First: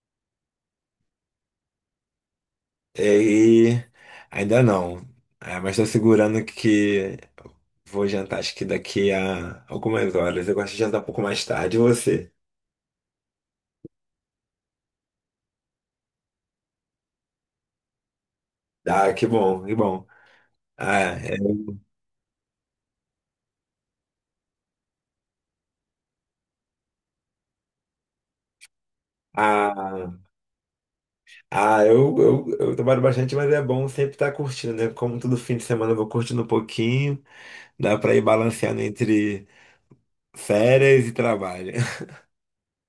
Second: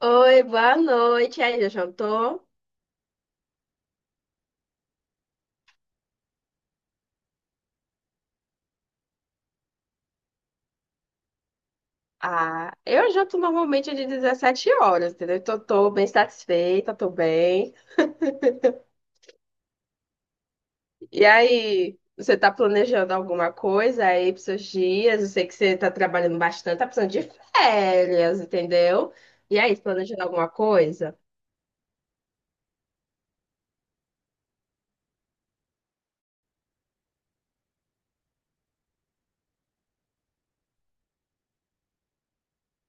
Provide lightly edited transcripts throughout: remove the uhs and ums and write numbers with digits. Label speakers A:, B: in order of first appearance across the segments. A: Oi, boa noite. E aí, já jantou?
B: É, e ainda não. É, mas estou segurando que vou jantar, acho que daqui a algumas horas. Eu gosto de jantar um pouco mais tarde. E você?
A: Ah, eu janto normalmente de 17h, entendeu? Então, tô bem satisfeita, tô bem.
B: Ah, que bom, que bom. Ah,
A: E
B: é,
A: aí, você tá planejando alguma coisa aí pros seus dias? Eu sei que você tá trabalhando bastante, tá precisando de férias, entendeu? E aí,
B: ah,
A: planejando alguma coisa?
B: eu trabalho bastante, mas é bom sempre estar curtindo, né? Como todo fim de semana eu vou curtindo um pouquinho, dá para ir balanceando entre férias e trabalho.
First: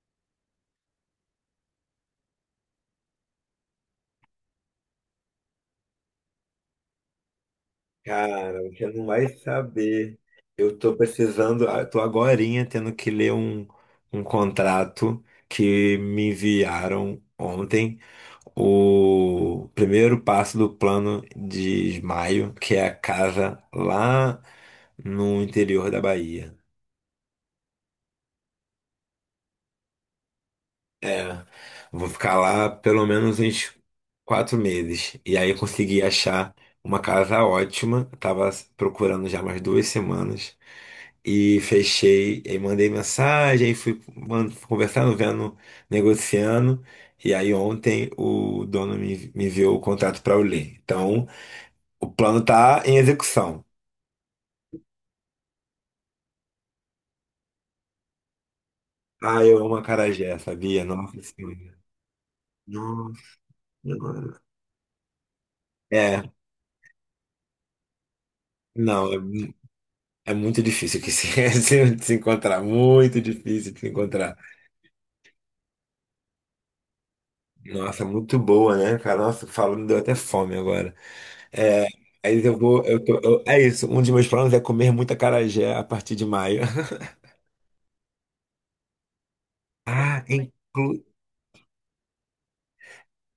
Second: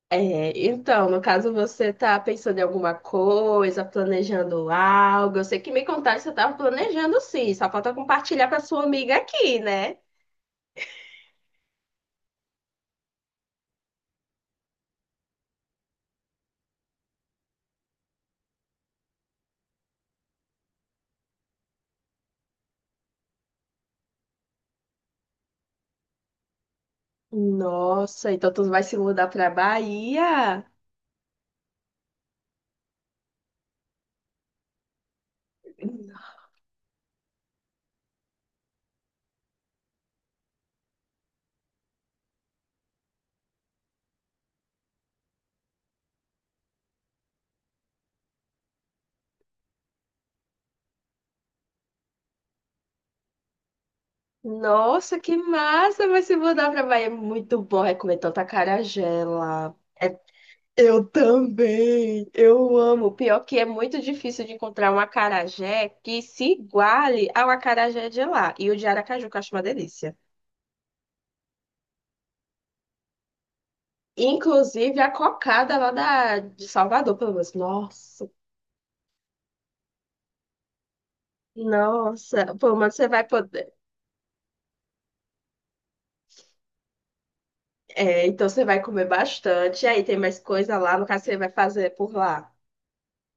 A: É, então, no caso, você tá pensando em alguma coisa, planejando algo. Eu sei que me contaram que você tava planejando sim, só falta compartilhar com a
B: Cara,
A: sua
B: você não
A: amiga
B: vai
A: aqui, né?
B: saber. Eu tô precisando, eu tô agorinha tendo que ler um contrato que me enviaram ontem. O primeiro passo do plano de Ismaio, que é a casa lá no interior da Bahia.
A: Nossa, então tu vai se mudar pra Bahia?
B: É, vou ficar lá pelo menos uns 4 meses. E aí eu consegui achar uma casa ótima. Tava procurando já mais 2 semanas. E fechei, e mandei mensagem, aí conversando, vendo, negociando. E aí ontem o dono me enviou o contrato para eu ler. Então, o plano tá em execução.
A: Nossa, que massa! Vai se mudar pra Bahia. É muito bom. É comer tanta acarajé
B: Ah, eu amo
A: lá. É,
B: acarajé, sabia?
A: eu
B: Nossa senhora.
A: também. Eu amo.
B: Nossa
A: Pior que é muito
B: senhora.
A: difícil de encontrar um acarajé que
B: É,
A: se iguale ao acarajé de lá. E o de
B: não, é
A: Aracaju, que eu acho uma delícia.
B: É muito difícil que se, se encontrar, muito difícil de se encontrar.
A: Inclusive a cocada lá de Salvador, pelo menos.
B: Nossa,
A: Nossa,
B: muito boa, né, cara? Nossa, falando, deu até fome agora. É, aí
A: nossa.
B: eu
A: Pelo
B: vou,
A: menos
B: eu
A: você
B: tô,
A: vai
B: eu- é
A: poder.
B: isso, um dos meus planos é comer muita acarajé a partir de maio.
A: É, então você vai comer bastante. Aí tem
B: Ah,
A: mais coisa lá,
B: inclu-
A: no caso você vai fazer por lá.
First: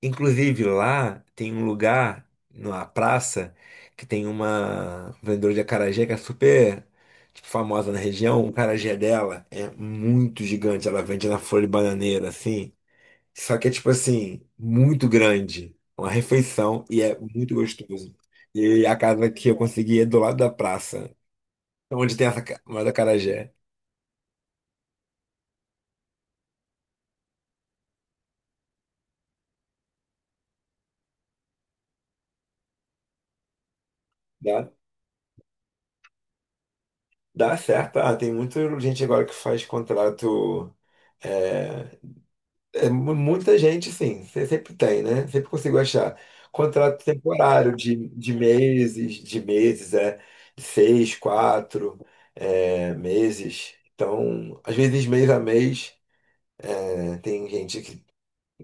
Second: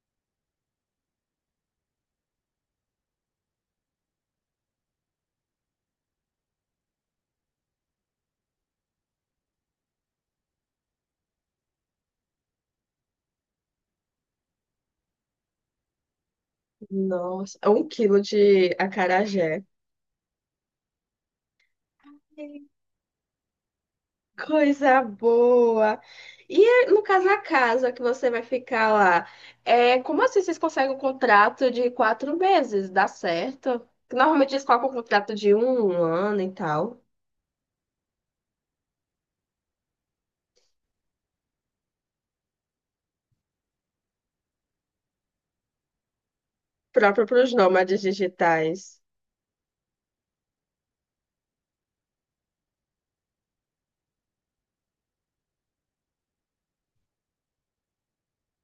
B: Inclusive lá tem um lugar, numa praça, que tem uma vendedora de acarajé que é super, tipo, famosa na região. O acarajé dela é muito gigante, ela vende na folha de bananeira, assim. Só que é tipo assim, muito grande. Uma refeição e é muito
A: Nossa, um
B: gostoso.
A: quilo de
B: E a casa que eu
A: acarajé.
B: consegui é do lado da praça, onde tem uma do acarajé.
A: Coisa boa! E é, no caso, a casa que você vai ficar lá, é, como assim vocês conseguem um contrato de 4 meses? Dá certo? Normalmente eles
B: Dá,
A: colocam um contrato de um ano e tal,
B: dá certo. Ah, tem muita gente agora que faz contrato. É, muita gente, sim. Você sempre tem, né? Sempre consigo achar. Contrato
A: próprio para os
B: temporário
A: nômades digitais.
B: de meses, é. De seis, quatro, é, meses. Então, às vezes mês a mês, né? Tem gente que...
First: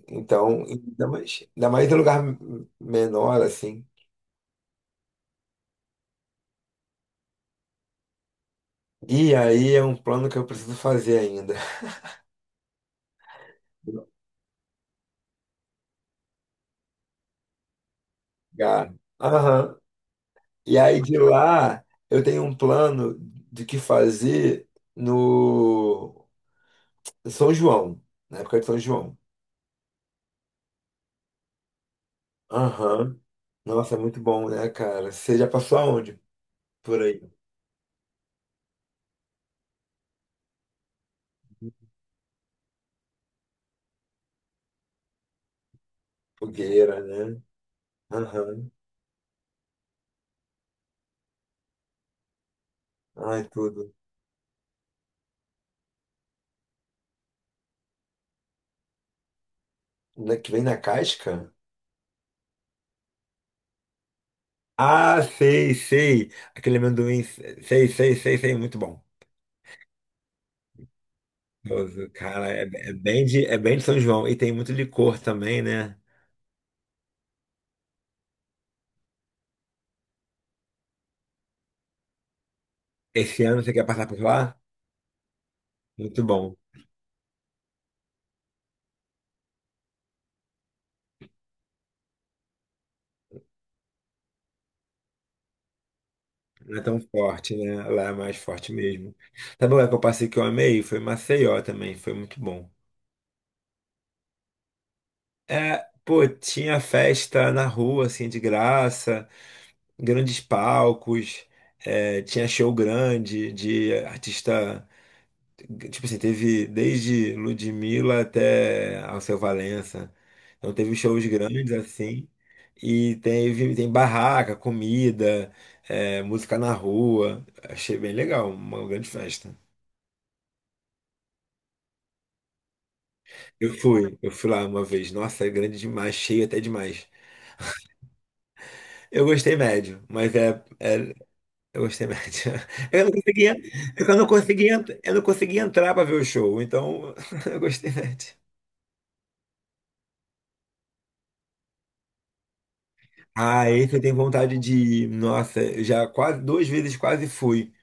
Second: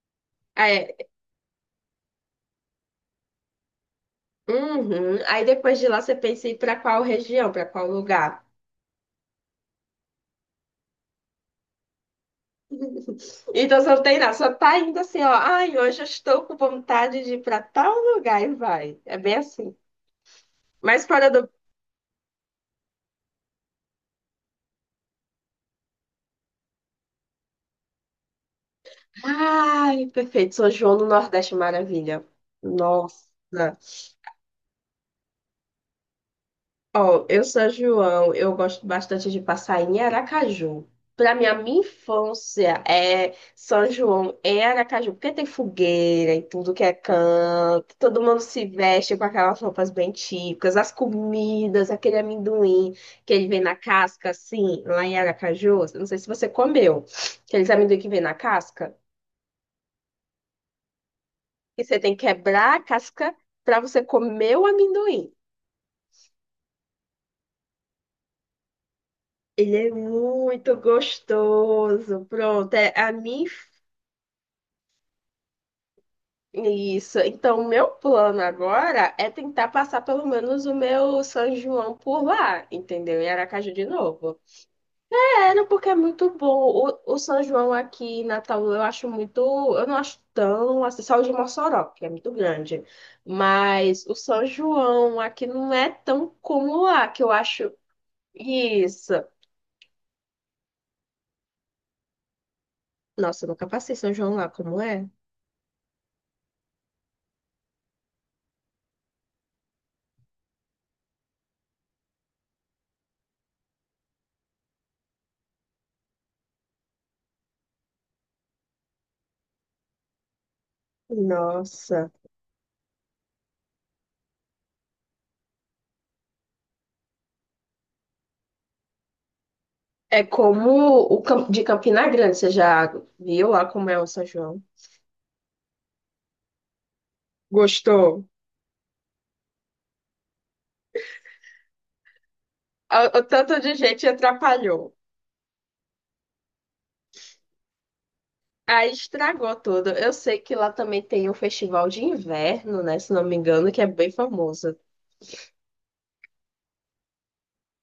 B: Então,
A: É,
B: ainda mais em lugar menor, assim.
A: uhum. Aí depois de lá você pensa em ir para qual região, para qual lugar.
B: E aí é um plano que eu preciso fazer ainda.
A: Então você não tem nada, só tá indo assim, ó. Ai, hoje eu estou com vontade de ir pra tal lugar e
B: Lugar.
A: vai. É bem assim.
B: Aham. E aí
A: Mas
B: de
A: fora do.
B: lá, eu tenho um plano de que fazer no São João, na época de São João.
A: Ai, perfeito. São João no Nordeste, maravilha.
B: Aham.
A: Nossa.
B: Nossa, é muito bom, né, cara? Você já passou aonde? Por aí.
A: Ó, eu sou João, eu gosto bastante de passar em Aracaju. Para mim, a minha infância é São João em Aracaju, porque tem fogueira e tudo que é
B: Fogueira, né?
A: canto, todo mundo se
B: Aham.
A: veste com aquelas roupas bem típicas, as comidas, aquele amendoim que
B: Ai,
A: ele vem na
B: tudo.
A: casca, assim, lá em Aracaju. Eu não sei se você comeu, aqueles amendoim que vem na casca,
B: Que vem na casca?
A: que você tem que quebrar a casca para você comer o
B: Ah,
A: amendoim.
B: sei, sei. Aquele amendoim, sei, sei, sei, sei, muito bom.
A: Ele é muito
B: Gostoso.
A: gostoso.
B: Cara, é,
A: Pronto, é a minha.
B: é bem de São João. E tem muito licor também, né?
A: Isso. Então, o meu plano agora é tentar passar pelo menos o meu São João por lá, entendeu? Em
B: Esse ano você
A: Aracaju
B: quer
A: de
B: passar por
A: novo.
B: lá?
A: Sério, porque é
B: Muito
A: muito bom.
B: bom.
A: O São João aqui em Natal eu acho muito. Eu não acho tão. Assim, só o de Mossoró, que é muito grande. Mas o São João aqui não é tão
B: Não é
A: como
B: tão
A: lá, que eu
B: forte,
A: acho.
B: né? Lá é mais forte
A: Isso.
B: mesmo. Sabe o lugar que eu passei que eu amei? Foi Maceió também, foi muito bom.
A: Nossa, eu nunca passei São João lá, como é?
B: É, pô, tinha festa na rua, assim, de graça, grandes palcos, é, tinha show grande de artista. Tipo assim, teve desde Ludmilla até Alceu Valença. Então teve shows grandes
A: Nossa.
B: assim. E teve, tem barraca, comida, é, música na rua. Achei bem legal, uma grande festa.
A: É como o de Campina Grande, você já viu lá como é o São
B: Eu fui
A: João?
B: lá uma vez. Nossa, é grande demais, cheio até demais.
A: Gostou?
B: Eu gostei médio, eu gostei médio. Eu não
A: O
B: conseguia,
A: tanto de gente atrapalhou.
B: eu não conseguia entrar pra ver o show, então eu gostei médio.
A: Aí estragou tudo. Eu sei que lá também tem um festival de inverno, né? Se não me
B: Ah,
A: engano, que é
B: esse eu
A: bem
B: tenho vontade de
A: famoso.
B: ir. Nossa, eu já quase duas vezes quase fui.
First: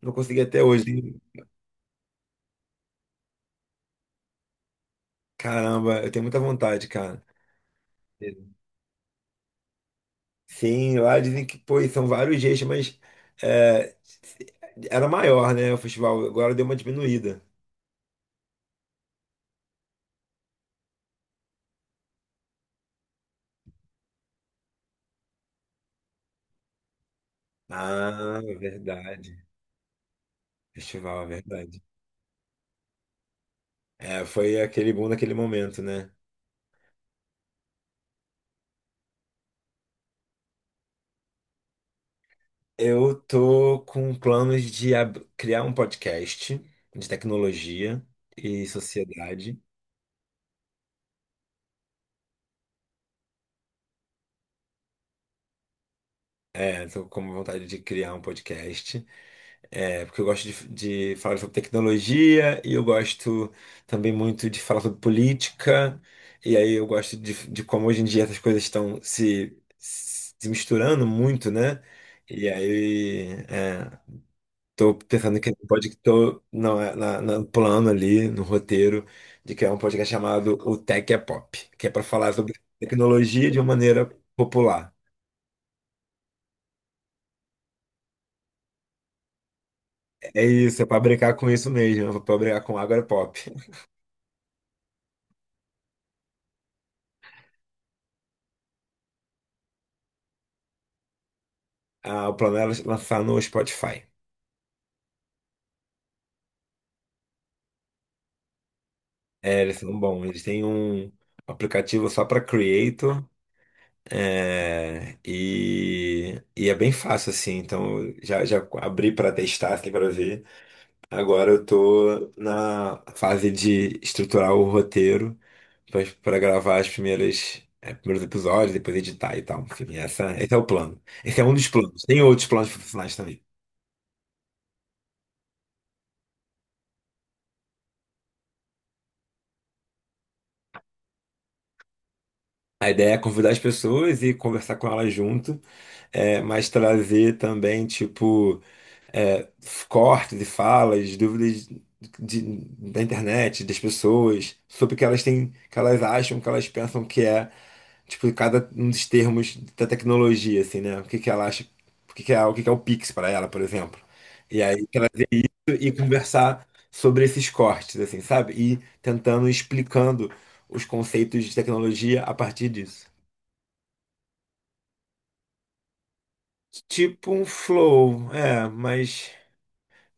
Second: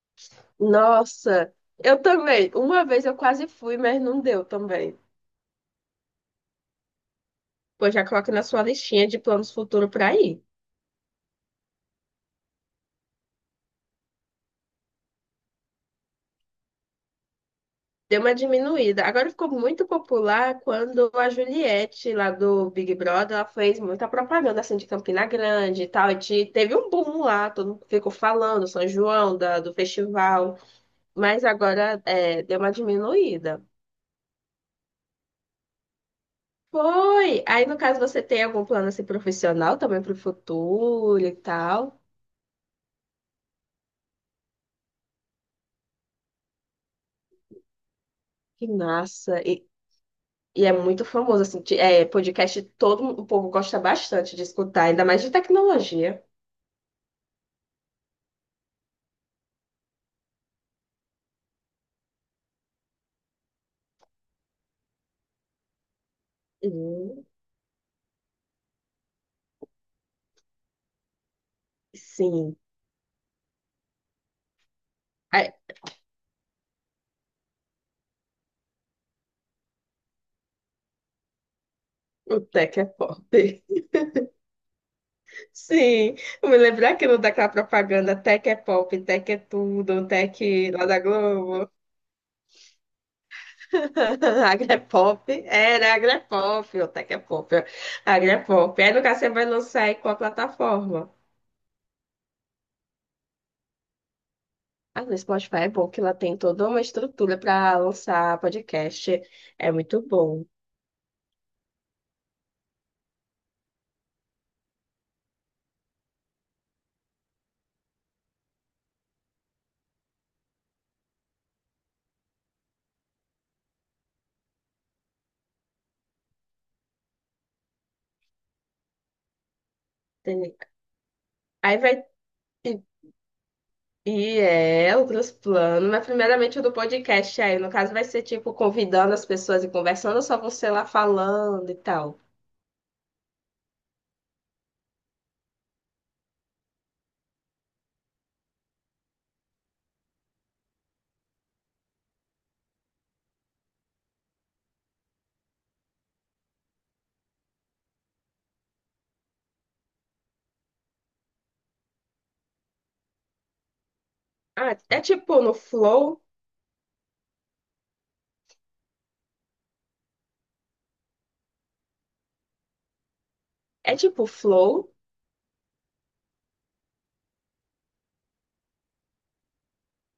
B: Não consegui até hoje.
A: Nossa, eu também. Uma vez eu quase fui, mas não deu também.
B: Caramba, eu tenho muita vontade, cara.
A: Pois já coloque na sua listinha de planos futuros para ir.
B: Sim, lá dizem que, pô, são vários jeitos, mas é, era maior, né, o festival. Agora deu uma diminuída.
A: Deu uma diminuída. Agora ficou muito popular quando a Juliette, lá do Big Brother, ela fez muita propaganda assim de Campina Grande e tal. E teve um boom lá, todo mundo ficou
B: Ah,
A: falando, São João,
B: verdade.
A: do festival.
B: Festival, é
A: Mas
B: verdade.
A: agora é, deu uma diminuída.
B: É, foi aquele boom naquele momento, né?
A: Foi! Aí, no caso, você tem algum plano assim, profissional também para o futuro e tal?
B: Eu tô com planos de criar um podcast de tecnologia e
A: Que massa!
B: sociedade.
A: E é muito famoso, assim, podcast todo o povo gosta bastante de escutar, ainda mais de tecnologia.
B: Estou com vontade de criar um podcast, é, porque eu gosto de falar sobre tecnologia e eu gosto também muito de falar sobre política. E aí eu gosto
A: Hum,
B: de como hoje em dia essas coisas estão se misturando muito, né? E
A: Sim.
B: aí estou pensando
A: Ai,
B: que pode... estou no plano ali, no roteiro, de criar um podcast chamado O Tech é Pop, que é para falar
A: o
B: sobre
A: Tech é pop.
B: tecnologia de uma maneira popular.
A: Sim, eu me lembro daquilo daquela propaganda Tech é pop, Tech é tudo,
B: É
A: Tech
B: isso, é
A: lá
B: pra
A: da
B: brincar com isso
A: Globo.
B: mesmo, é pra brincar com Agora é Pop.
A: Agrepop, era Agrepop, o Tech é pop, Agrepop. Aí no caso você vai lançar em qual plataforma?
B: Ah, o plano era lançar no Spotify.
A: Ah, no Spotify é bom que ela tem toda uma estrutura para lançar podcast.
B: É,
A: É
B: eles são
A: muito
B: bons, eles
A: bom.
B: têm um aplicativo só pra Creator, é, e é bem fácil assim, então eu já, já abri pra testar, assim, pra ver. Agora eu tô na fase de estruturar o roteiro pra pra gravar as primeiras. É, primeiros episódios, depois editar e tal. Enfim, essa, esse
A: Tem-
B: é o plano. Esse é um dos
A: Aí vai.
B: planos. Tem outros planos profissionais também.
A: E outros planos, mas primeiramente o do podcast aí, no caso vai ser tipo convidando as pessoas e conversando, ou só você lá falando e tal.
B: A ideia é convidar as pessoas e conversar com elas junto, é, mas trazer também, tipo, é, cortes e falas, dúvidas da internet, das pessoas, sobre o que elas têm, que elas acham, que elas pensam que é, tipo, cada um dos termos da tecnologia, assim, né? O que que ela acha, o que que é, o que que é o Pix para ela, por exemplo. E
A: Ah,
B: aí
A: é
B: trazer
A: tipo
B: isso
A: no
B: e
A: Flow?
B: conversar sobre esses cortes, assim, sabe? E tentando explicando os conceitos de tecnologia a partir disso.
A: É tipo Flow?
B: Tipo um flow, é, mas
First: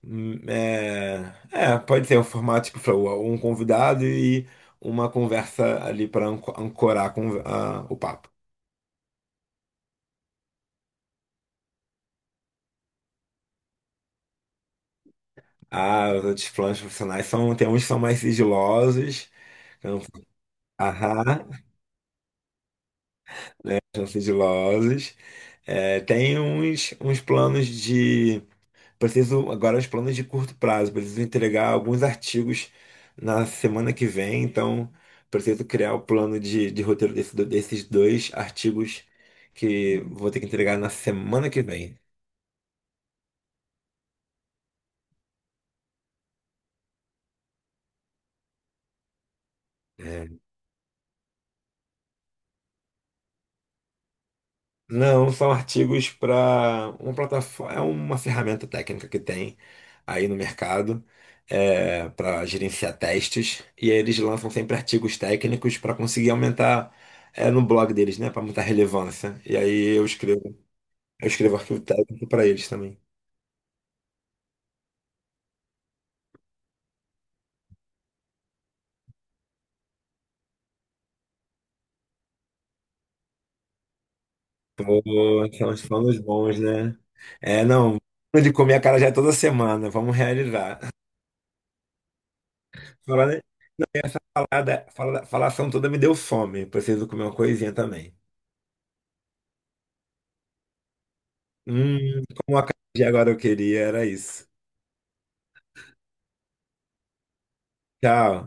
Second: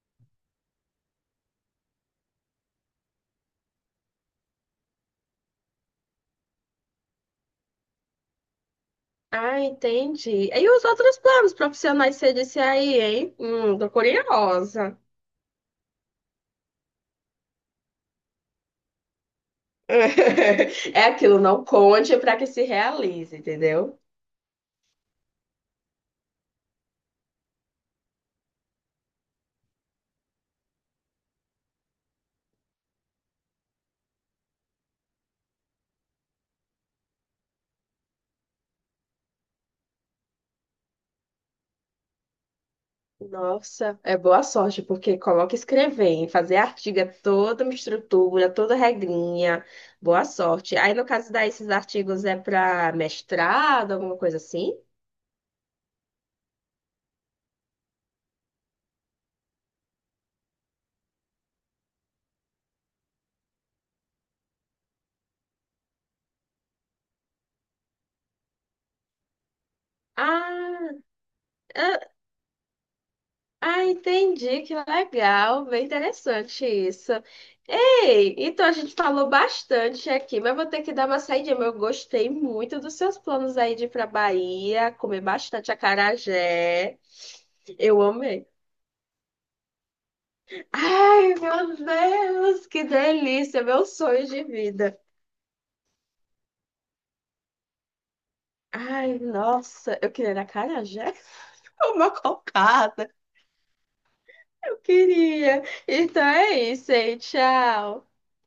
B: é, é, pode ser um formato tipo flow, um convidado e uma conversa ali para ancorar com, o papo.
A: Ah, entendi. E os outros planos profissionais que você disse aí, hein? Tô curiosa.
B: Ah, os outros planos profissionais são, tem uns que são mais sigilosos, que não-
A: É aquilo,
B: aham,
A: não conte para que se realize, entendeu?
B: são sigilosos. É, tem uns, uns planos de... Preciso agora os planos de curto prazo, preciso entregar alguns artigos na semana que vem, então preciso criar o plano de roteiro desses dois artigos que vou ter que entregar na semana que vem.
A: Nossa, é boa sorte, porque coloca escrever, hein? Fazer artigo é toda uma estrutura, toda regrinha. Boa
B: É.
A: sorte. Aí, no caso daí, esses artigos é para mestrado, alguma coisa assim?
B: Não, são artigos para uma plataforma, é uma ferramenta técnica que tem aí no mercado para gerenciar testes e aí eles lançam sempre artigos técnicos para conseguir aumentar é, no blog deles, né, para aumentar a relevância. E aí eu escrevo...
A: Ah,
B: Eu escrevo arquivo
A: ah,
B: técnico para eles também.
A: ah, entendi, que legal, bem interessante isso. Ei, então a gente falou bastante aqui, mas vou ter que dar uma saída. Mas eu gostei muito dos seus planos aí de ir pra Bahia, comer
B: Pô,
A: bastante
B: estamos falando bons, né?
A: acarajé.
B: É, não.
A: Eu amei.
B: De comer a cara já é toda semana, vamos realizar.
A: Ai, meu Deus, que
B: Falar,
A: delícia, meu sonho de vida.
B: Falar, falação toda me deu fome. Preciso comer uma coisinha também.
A: Ai, nossa, eu queria acarajé,
B: Hum,
A: uma
B: como a cara de
A: cocada,
B: agora eu queria, era isso.
A: eu queria. Então é isso aí, tchau.
B: Tchau.